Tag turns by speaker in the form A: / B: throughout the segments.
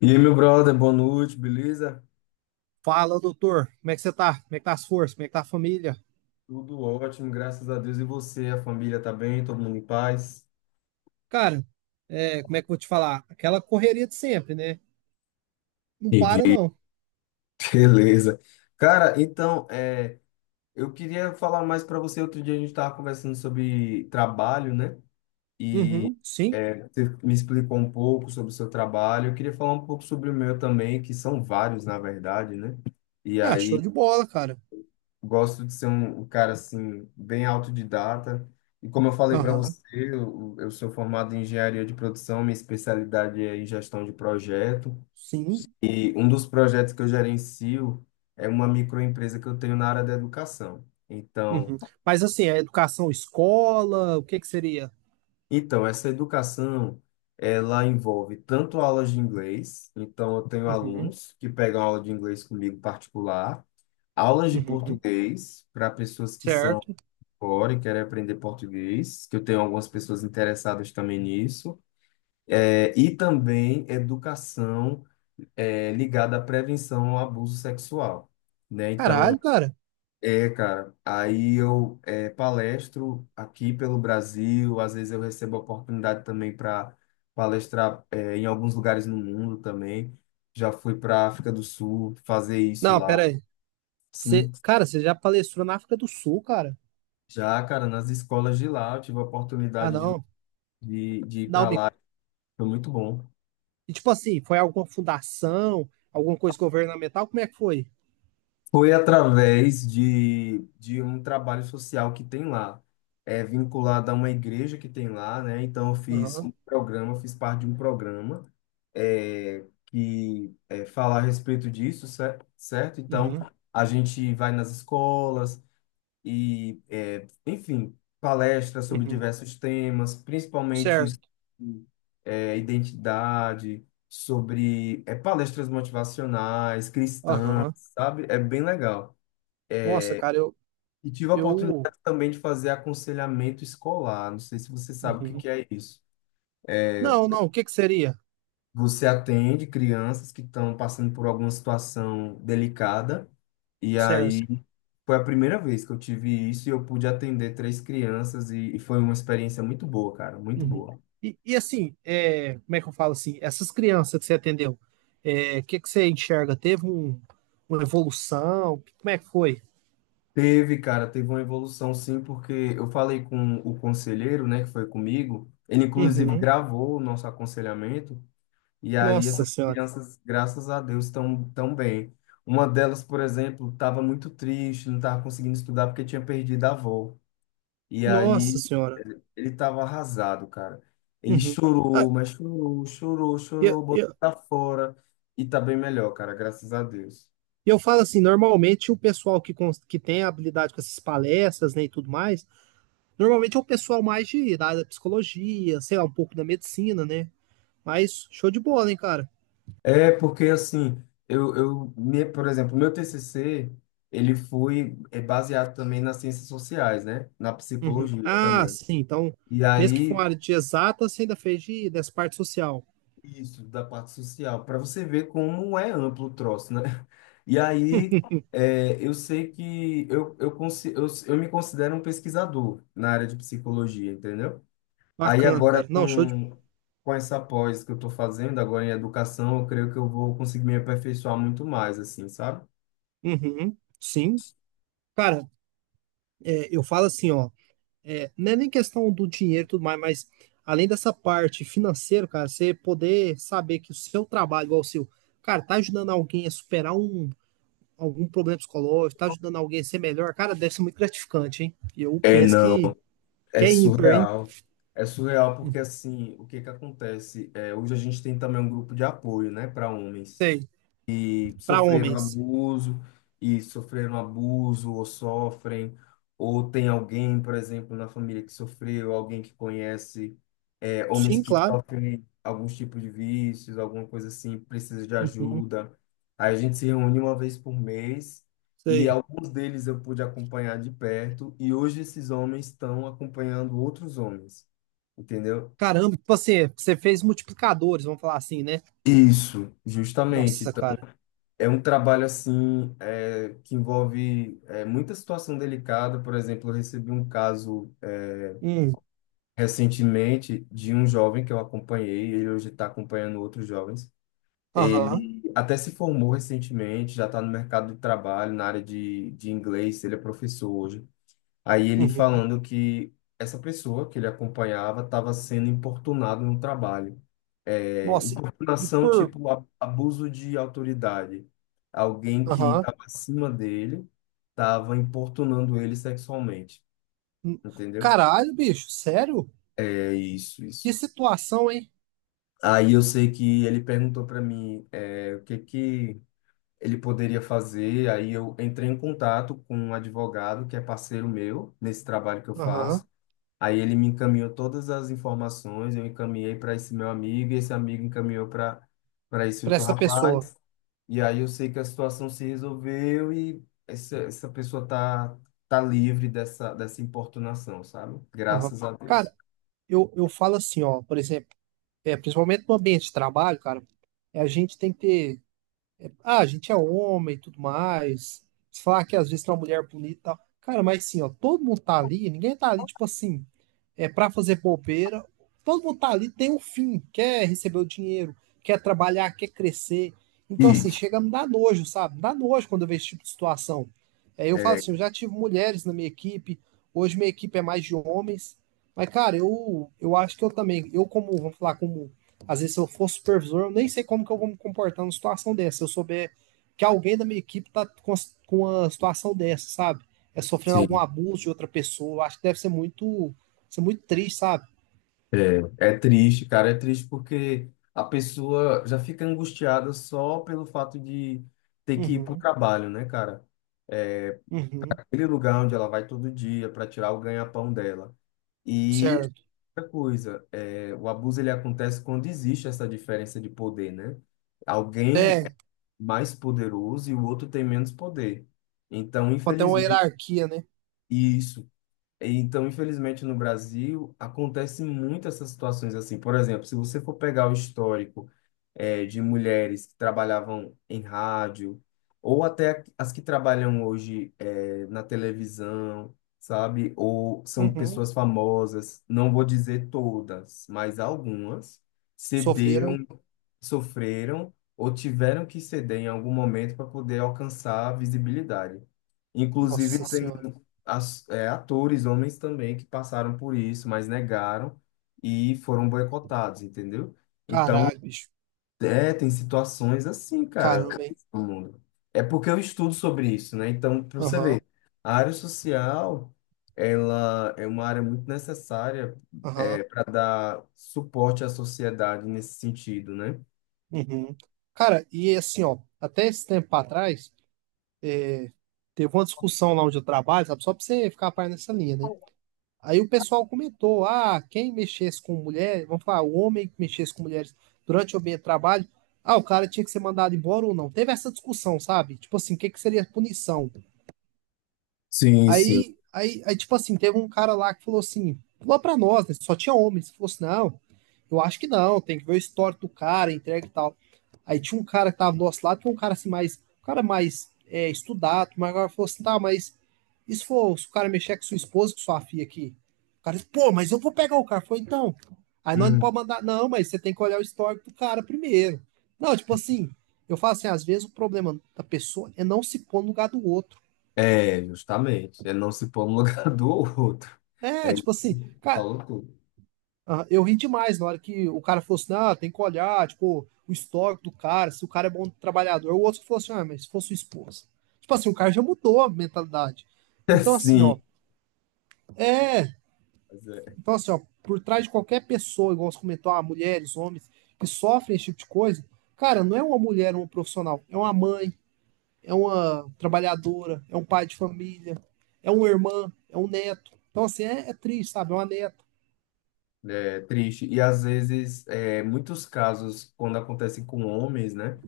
A: E aí, meu brother, boa noite, beleza?
B: Fala, doutor. Como é que você tá? Como é que tá as forças? Como é que tá a família?
A: Tudo ótimo, graças a Deus. E você, a família tá bem, todo mundo em paz?
B: Cara, como é que eu vou te falar? Aquela correria de sempre, né? Não para,
A: Entendi.
B: não.
A: Beleza. Cara, então, eu queria falar mais para você. Outro dia a gente estava conversando sobre trabalho, né? E
B: Uhum, sim.
A: você me explicou um pouco sobre o seu trabalho. Eu queria falar um pouco sobre o meu também, que são vários, na verdade, né? E
B: Ah, show
A: aí
B: de bola, cara.
A: gosto de ser um cara assim bem autodidata. E como eu falei para
B: Aham,
A: você, eu sou formado em engenharia de produção, minha especialidade é em gestão de projeto.
B: sim.
A: E um dos projetos que eu gerencio é uma microempresa que eu tenho na área da educação. Então,
B: Uhum. Mas assim, a educação escola, o que que seria?
A: então essa educação ela envolve tanto aulas de inglês, então eu tenho
B: Uhum,
A: alunos que pegam aula de inglês comigo particular, aulas de
B: uhum.
A: português para pessoas que são
B: Certo.
A: fora, quero aprender português, que eu tenho algumas pessoas interessadas também nisso. É, e também educação ligada à prevenção ao abuso sexual, né? Então,
B: Caralho, cara.
A: cara, aí eu palestro aqui pelo Brasil, às vezes eu recebo a oportunidade também para palestrar em alguns lugares no mundo também. Já fui para África do Sul fazer isso
B: Não,
A: lá.
B: pera aí. Você,
A: Sim,
B: cara, você já palestrou na África do Sul, cara?
A: já, cara, nas escolas de lá eu tive a
B: Ah,
A: oportunidade de,
B: não.
A: de, de ir
B: Não,
A: para
B: me...
A: lá. Foi muito bom.
B: e, tipo assim, foi alguma fundação, alguma coisa governamental? Como é que foi?
A: Foi através de um trabalho social que tem lá, é vinculado a uma igreja que tem lá, né? Então, eu fiz
B: Aham,
A: um programa, fiz parte de um programa que é, fala a respeito disso, certo? Então,
B: uhum,
A: a gente vai nas escolas, e, enfim, palestras sobre
B: uhum.
A: diversos temas, principalmente
B: Certo.
A: sobre, identidade, sobre palestras motivacionais, cristãs,
B: Aham.
A: sabe? É bem legal.
B: Nossa, cara, eu,
A: E tive a
B: eu.
A: oportunidade também de fazer aconselhamento escolar. Não sei se você sabe o que
B: Uhum.
A: que é isso.
B: Não, não, o que que seria?
A: Você atende crianças que estão passando por alguma situação delicada, e aí.
B: Certo.
A: Foi a primeira vez que eu tive isso e eu pude atender três crianças e foi uma experiência muito boa, cara, muito
B: Uhum.
A: boa.
B: E assim, é, como é que eu falo assim? Essas crianças que você atendeu, é, o que que você enxerga? Teve um, uma evolução? Como é que foi?
A: Teve, cara, teve uma evolução sim, porque eu falei com o conselheiro, né, que foi comigo, ele inclusive
B: Uhum.
A: gravou o nosso aconselhamento e aí
B: Nossa
A: essas
B: senhora.
A: crianças, graças a Deus, estão tão bem. Uma delas, por exemplo, estava muito triste, não estava conseguindo estudar porque tinha perdido a avó. E
B: Nossa
A: aí,
B: senhora.
A: ele tava arrasado, cara. Ele
B: Uhum. Ah,
A: chorou, mas chorou, chorou,
B: eu,
A: chorou, botou
B: eu,
A: pra fora. E tá bem melhor, cara, graças a Deus.
B: eu falo assim, normalmente o pessoal que, cons- que tem habilidade com essas palestras, né, e tudo mais, normalmente é o pessoal mais de, da área da psicologia, sei lá, um pouco da medicina, né? Mas show de bola, hein, cara?
A: É, porque assim, por exemplo, meu TCC, ele foi baseado também nas ciências sociais, né? Na
B: Uhum.
A: psicologia
B: Ah,
A: também.
B: sim. Então,
A: E
B: mesmo que for uma
A: aí,
B: área de exata, você ainda fez de, dessa parte social.
A: isso, da parte social, para você ver como é amplo o troço, né? E aí, eu sei que eu me considero um pesquisador na área de psicologia, entendeu? Aí
B: Bacana,
A: agora
B: cara. Não, show de.
A: com essa pós que eu estou fazendo agora em educação, eu creio que eu vou conseguir me aperfeiçoar muito mais, assim, sabe?
B: Uhum. Sim. Cara, eu falo assim, ó. Não é nem questão do dinheiro e tudo mais, mas além dessa parte financeira, cara, você poder saber que o seu trabalho, igual o seu, cara, tá ajudando alguém a superar um, algum problema psicológico, tá ajudando alguém a ser melhor, cara, deve ser muito gratificante, hein?
A: É, não,
B: Que
A: é
B: é ímpar, hein?
A: surreal. É surreal porque, assim, o que que acontece? É, hoje a gente tem também um grupo de apoio, né, para homens,
B: Sei. Pra
A: sofreram
B: homens.
A: abuso e sofreram abuso ou sofrem, ou tem alguém, por exemplo, na família que sofreu, alguém que conhece homens
B: Sim,
A: que
B: claro.
A: sofrem alguns tipos de vícios, alguma coisa assim, precisa de
B: Uhum,
A: ajuda. Aí a gente se reúne uma vez por mês e
B: sei.
A: alguns deles eu pude acompanhar de perto e hoje esses homens estão acompanhando outros homens, entendeu?
B: Caramba, tipo assim, você fez multiplicadores, vamos falar assim, né?
A: Isso, justamente.
B: Nossa, cara.
A: É um trabalho assim que envolve muita situação delicada. Por exemplo, eu recebi um caso
B: Hum,
A: recentemente de um jovem que eu acompanhei. Ele hoje está acompanhando outros jovens.
B: aham,
A: Ele até se formou recentemente, já está no mercado de trabalho, na área de inglês. Ele é professor hoje. Aí ele
B: uhum.
A: falando que essa pessoa que ele acompanhava estava sendo importunado no trabalho. É,
B: Nossa, e
A: importunação
B: por.
A: tipo abuso de autoridade. Alguém que
B: Aham.
A: estava acima dele estava importunando ele sexualmente,
B: Hum.
A: entendeu?
B: Caralho, bicho, sério?
A: É isso,
B: Que
A: isso.
B: situação, hein?
A: Aí eu sei que ele perguntou para mim o que que ele poderia fazer. Aí eu entrei em contato com um advogado que é parceiro meu nesse trabalho que eu faço.
B: Aham,
A: Aí ele me encaminhou todas as informações, eu encaminhei para esse meu amigo, e esse amigo encaminhou para esse
B: pra
A: outro
B: essa pessoa.
A: rapaz. E aí eu sei que a situação se resolveu e essa pessoa tá livre dessa importunação, sabe?
B: Aham.
A: Graças a Deus.
B: Cara, eu falo assim, ó, por exemplo, principalmente no ambiente de trabalho, cara, a gente tem que ter É, Ah, a gente é homem e tudo mais. Se falar que às vezes tem uma mulher bonita e tal. Cara, mas sim, ó, todo mundo tá ali, ninguém tá ali, tipo assim, é pra fazer bobeira. Todo mundo tá ali, tem um fim, quer receber o dinheiro, quer trabalhar, quer crescer. Então, assim,
A: Isso.
B: chega a me dar nojo, sabe? Me dá nojo quando eu vejo esse tipo de situação. É, eu falo
A: É,
B: assim, eu já tive mulheres na minha equipe, hoje minha equipe é mais de homens. Mas, cara, eu acho que eu também, eu como, vamos falar, como às vezes, se eu for supervisor, eu nem sei como que eu vou me comportar numa situação dessa. Se eu souber que alguém da minha equipe tá com uma situação dessa, sabe? É sofrendo algum
A: sim.
B: abuso de outra pessoa. Eu acho que deve ser muito triste, sabe?
A: É, é triste, cara, é triste porque a pessoa já fica angustiada só pelo fato de ter que ir para o
B: Uhum,
A: trabalho, né, cara? É,
B: uhum,
A: aquele lugar onde ela vai todo dia para tirar o ganha-pão dela. E
B: certo.
A: outra coisa, o abuso ele acontece quando existe essa diferença de poder, né? Alguém
B: É,
A: é mais poderoso e o outro tem menos poder. Então,
B: quando tem uma
A: infelizmente,
B: hierarquia, né?
A: isso. Então, infelizmente, no Brasil, acontece muito essas situações assim. Por exemplo, se você for pegar o histórico de mulheres que trabalhavam em rádio, ou até as que trabalham hoje na televisão, sabe? Ou são
B: Uhum.
A: pessoas famosas, não vou dizer todas, mas algumas cederam,
B: Sofreram.
A: sofreram ou tiveram que ceder em algum momento para poder alcançar a visibilidade. Inclusive,
B: Nossa Senhora.
A: atores, homens também, que passaram por isso, mas negaram e foram boicotados, entendeu? Então,
B: Caralho, bicho.
A: tem situações assim, cara,
B: Caramba, hein?
A: no mundo. É porque eu estudo sobre isso, né? Então, para você
B: Aham,
A: ver, a área social, ela é uma área muito necessária
B: aham,
A: para dar suporte à sociedade nesse sentido, né?
B: uhum. Cara, e assim, ó, até esse tempo atrás, teve uma discussão lá onde eu trabalho, sabe? Só pra você ficar a par nessa linha, né? Aí o pessoal comentou: ah, quem mexesse com mulher, vamos falar, o homem que mexesse com mulheres durante o ambiente de trabalho, ah, o cara tinha que ser mandado embora ou não. Teve essa discussão, sabe? Tipo assim, o que que seria punição?
A: Sim, sim.
B: Aí, tipo assim, teve um cara lá que falou assim, falou pra nós, né? Só tinha homens. Falou assim, não, eu acho que não, tem que ver o histórico do cara, entrega e tal. Aí tinha um cara que tava do nosso lado, que é um cara assim mais, um cara mais estudado, mas agora falou assim, tá, mas e se for, se o cara mexer com sua esposa, com sua filha aqui? O cara disse, pô, mas eu vou pegar o cara. Foi então. Aí nós não
A: Hum.
B: pode mandar, não, mas você tem que olhar o histórico do cara primeiro. Não, tipo assim, eu falo assim, às vezes o problema da pessoa é não se pôr no lugar do outro.
A: É, justamente. É não se pôr no lugar do outro.
B: É, tipo assim, cara,
A: Falou tudo.
B: Ah, eu ri demais na hora que o cara falou assim, ah, tem que olhar, tipo, o histórico do cara, se o cara é bom trabalhador. O outro que falou assim, ah, mas se fosse sua esposa. Tipo assim, o cara já mudou a mentalidade. Então, assim, ó,
A: Sim.
B: é. Então, assim, ó, por trás de qualquer pessoa, igual você comentou, ah, mulheres, homens, que sofrem esse tipo de coisa, cara, não é uma mulher, uma profissional, é uma mãe, é uma trabalhadora, é um pai de família, é uma irmã, é um neto. Então, assim, é, é triste, sabe? É uma neta.
A: É triste. E às vezes, muitos casos, quando acontecem com homens, né,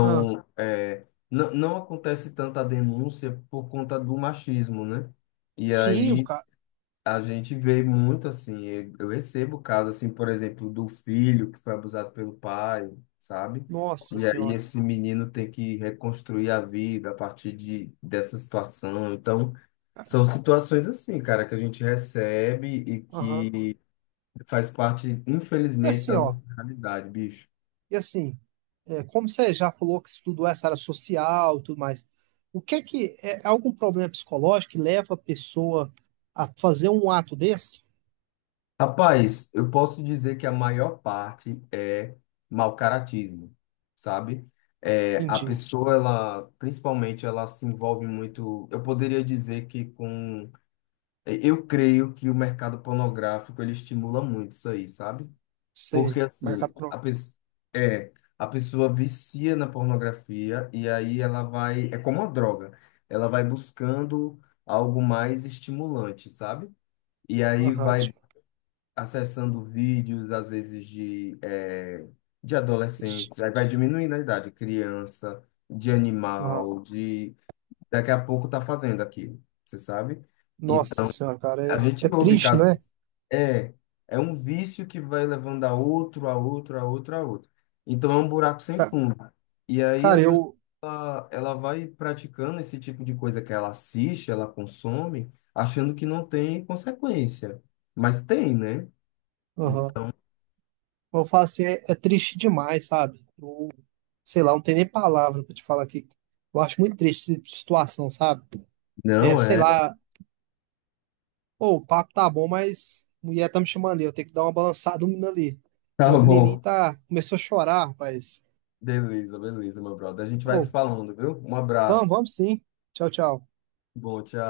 B: Ah,
A: É, não, não acontece tanta denúncia por conta do machismo, né? E
B: sim, o
A: aí
B: cara.
A: a gente vê muito assim. Eu recebo casos, assim, por exemplo, do filho que foi abusado pelo pai, sabe?
B: Nossa
A: E aí
B: senhora.
A: esse menino tem que reconstruir a vida a partir dessa situação. Então, são situações assim, cara, que a gente recebe e
B: Aham.
A: que faz parte,
B: E
A: infelizmente,
B: assim,
A: da
B: ó,
A: nossa realidade, bicho.
B: e assim, é, como você já falou que estudou essa área social e tudo mais, o que é que é algum problema psicológico que leva a pessoa a fazer um ato desse?
A: Rapaz, eu posso dizer que a maior parte é mau caratismo, sabe? É, a
B: Entendi.
A: pessoa, ela, principalmente, ela se envolve muito. Eu poderia dizer que com. Eu creio que o mercado pornográfico ele estimula muito isso aí, sabe?
B: Sei.
A: Porque assim,
B: Mercado pro.
A: é, a pessoa vicia na pornografia e aí ela vai, é como uma droga, ela vai buscando algo mais estimulante, sabe? E aí
B: Aham,
A: vai
B: tipo,
A: acessando vídeos, às vezes, de
B: triste.
A: adolescentes, aí vai diminuindo a idade, criança, de
B: Aham.
A: animal, de. Daqui a pouco tá fazendo aquilo, você sabe?
B: Nossa senhora, cara,
A: A
B: é, é
A: gente ouve
B: triste,
A: casos.
B: né?
A: É, é um vício que vai levando a outro, a outro, a outro, a outro. Então é um buraco sem
B: Ca-
A: fundo. E aí a
B: Cara,
A: pessoa,
B: eu.
A: ela vai praticando esse tipo de coisa que ela assiste, ela consome, achando que não tem consequência. Mas tem, né?
B: Aham.
A: Então,
B: Eu falo assim, é, é triste demais, sabe? Eu- sei lá, não tem nem palavra pra te falar aqui. Eu acho muito triste essa situação, sabe? É,
A: não
B: sei
A: é.
B: lá, Pô, o papo tá bom, mas a mulher tá me chamando ali. Eu tenho que dar uma balançada no menino ali.
A: Tá
B: Meu menininho
A: bom.
B: tá, começou a chorar, rapaz.
A: Beleza, beleza, meu brother. A gente vai se
B: Ô,
A: falando, viu? Um
B: vamos,
A: abraço.
B: vamos sim. Tchau, tchau.
A: Bom, tchau.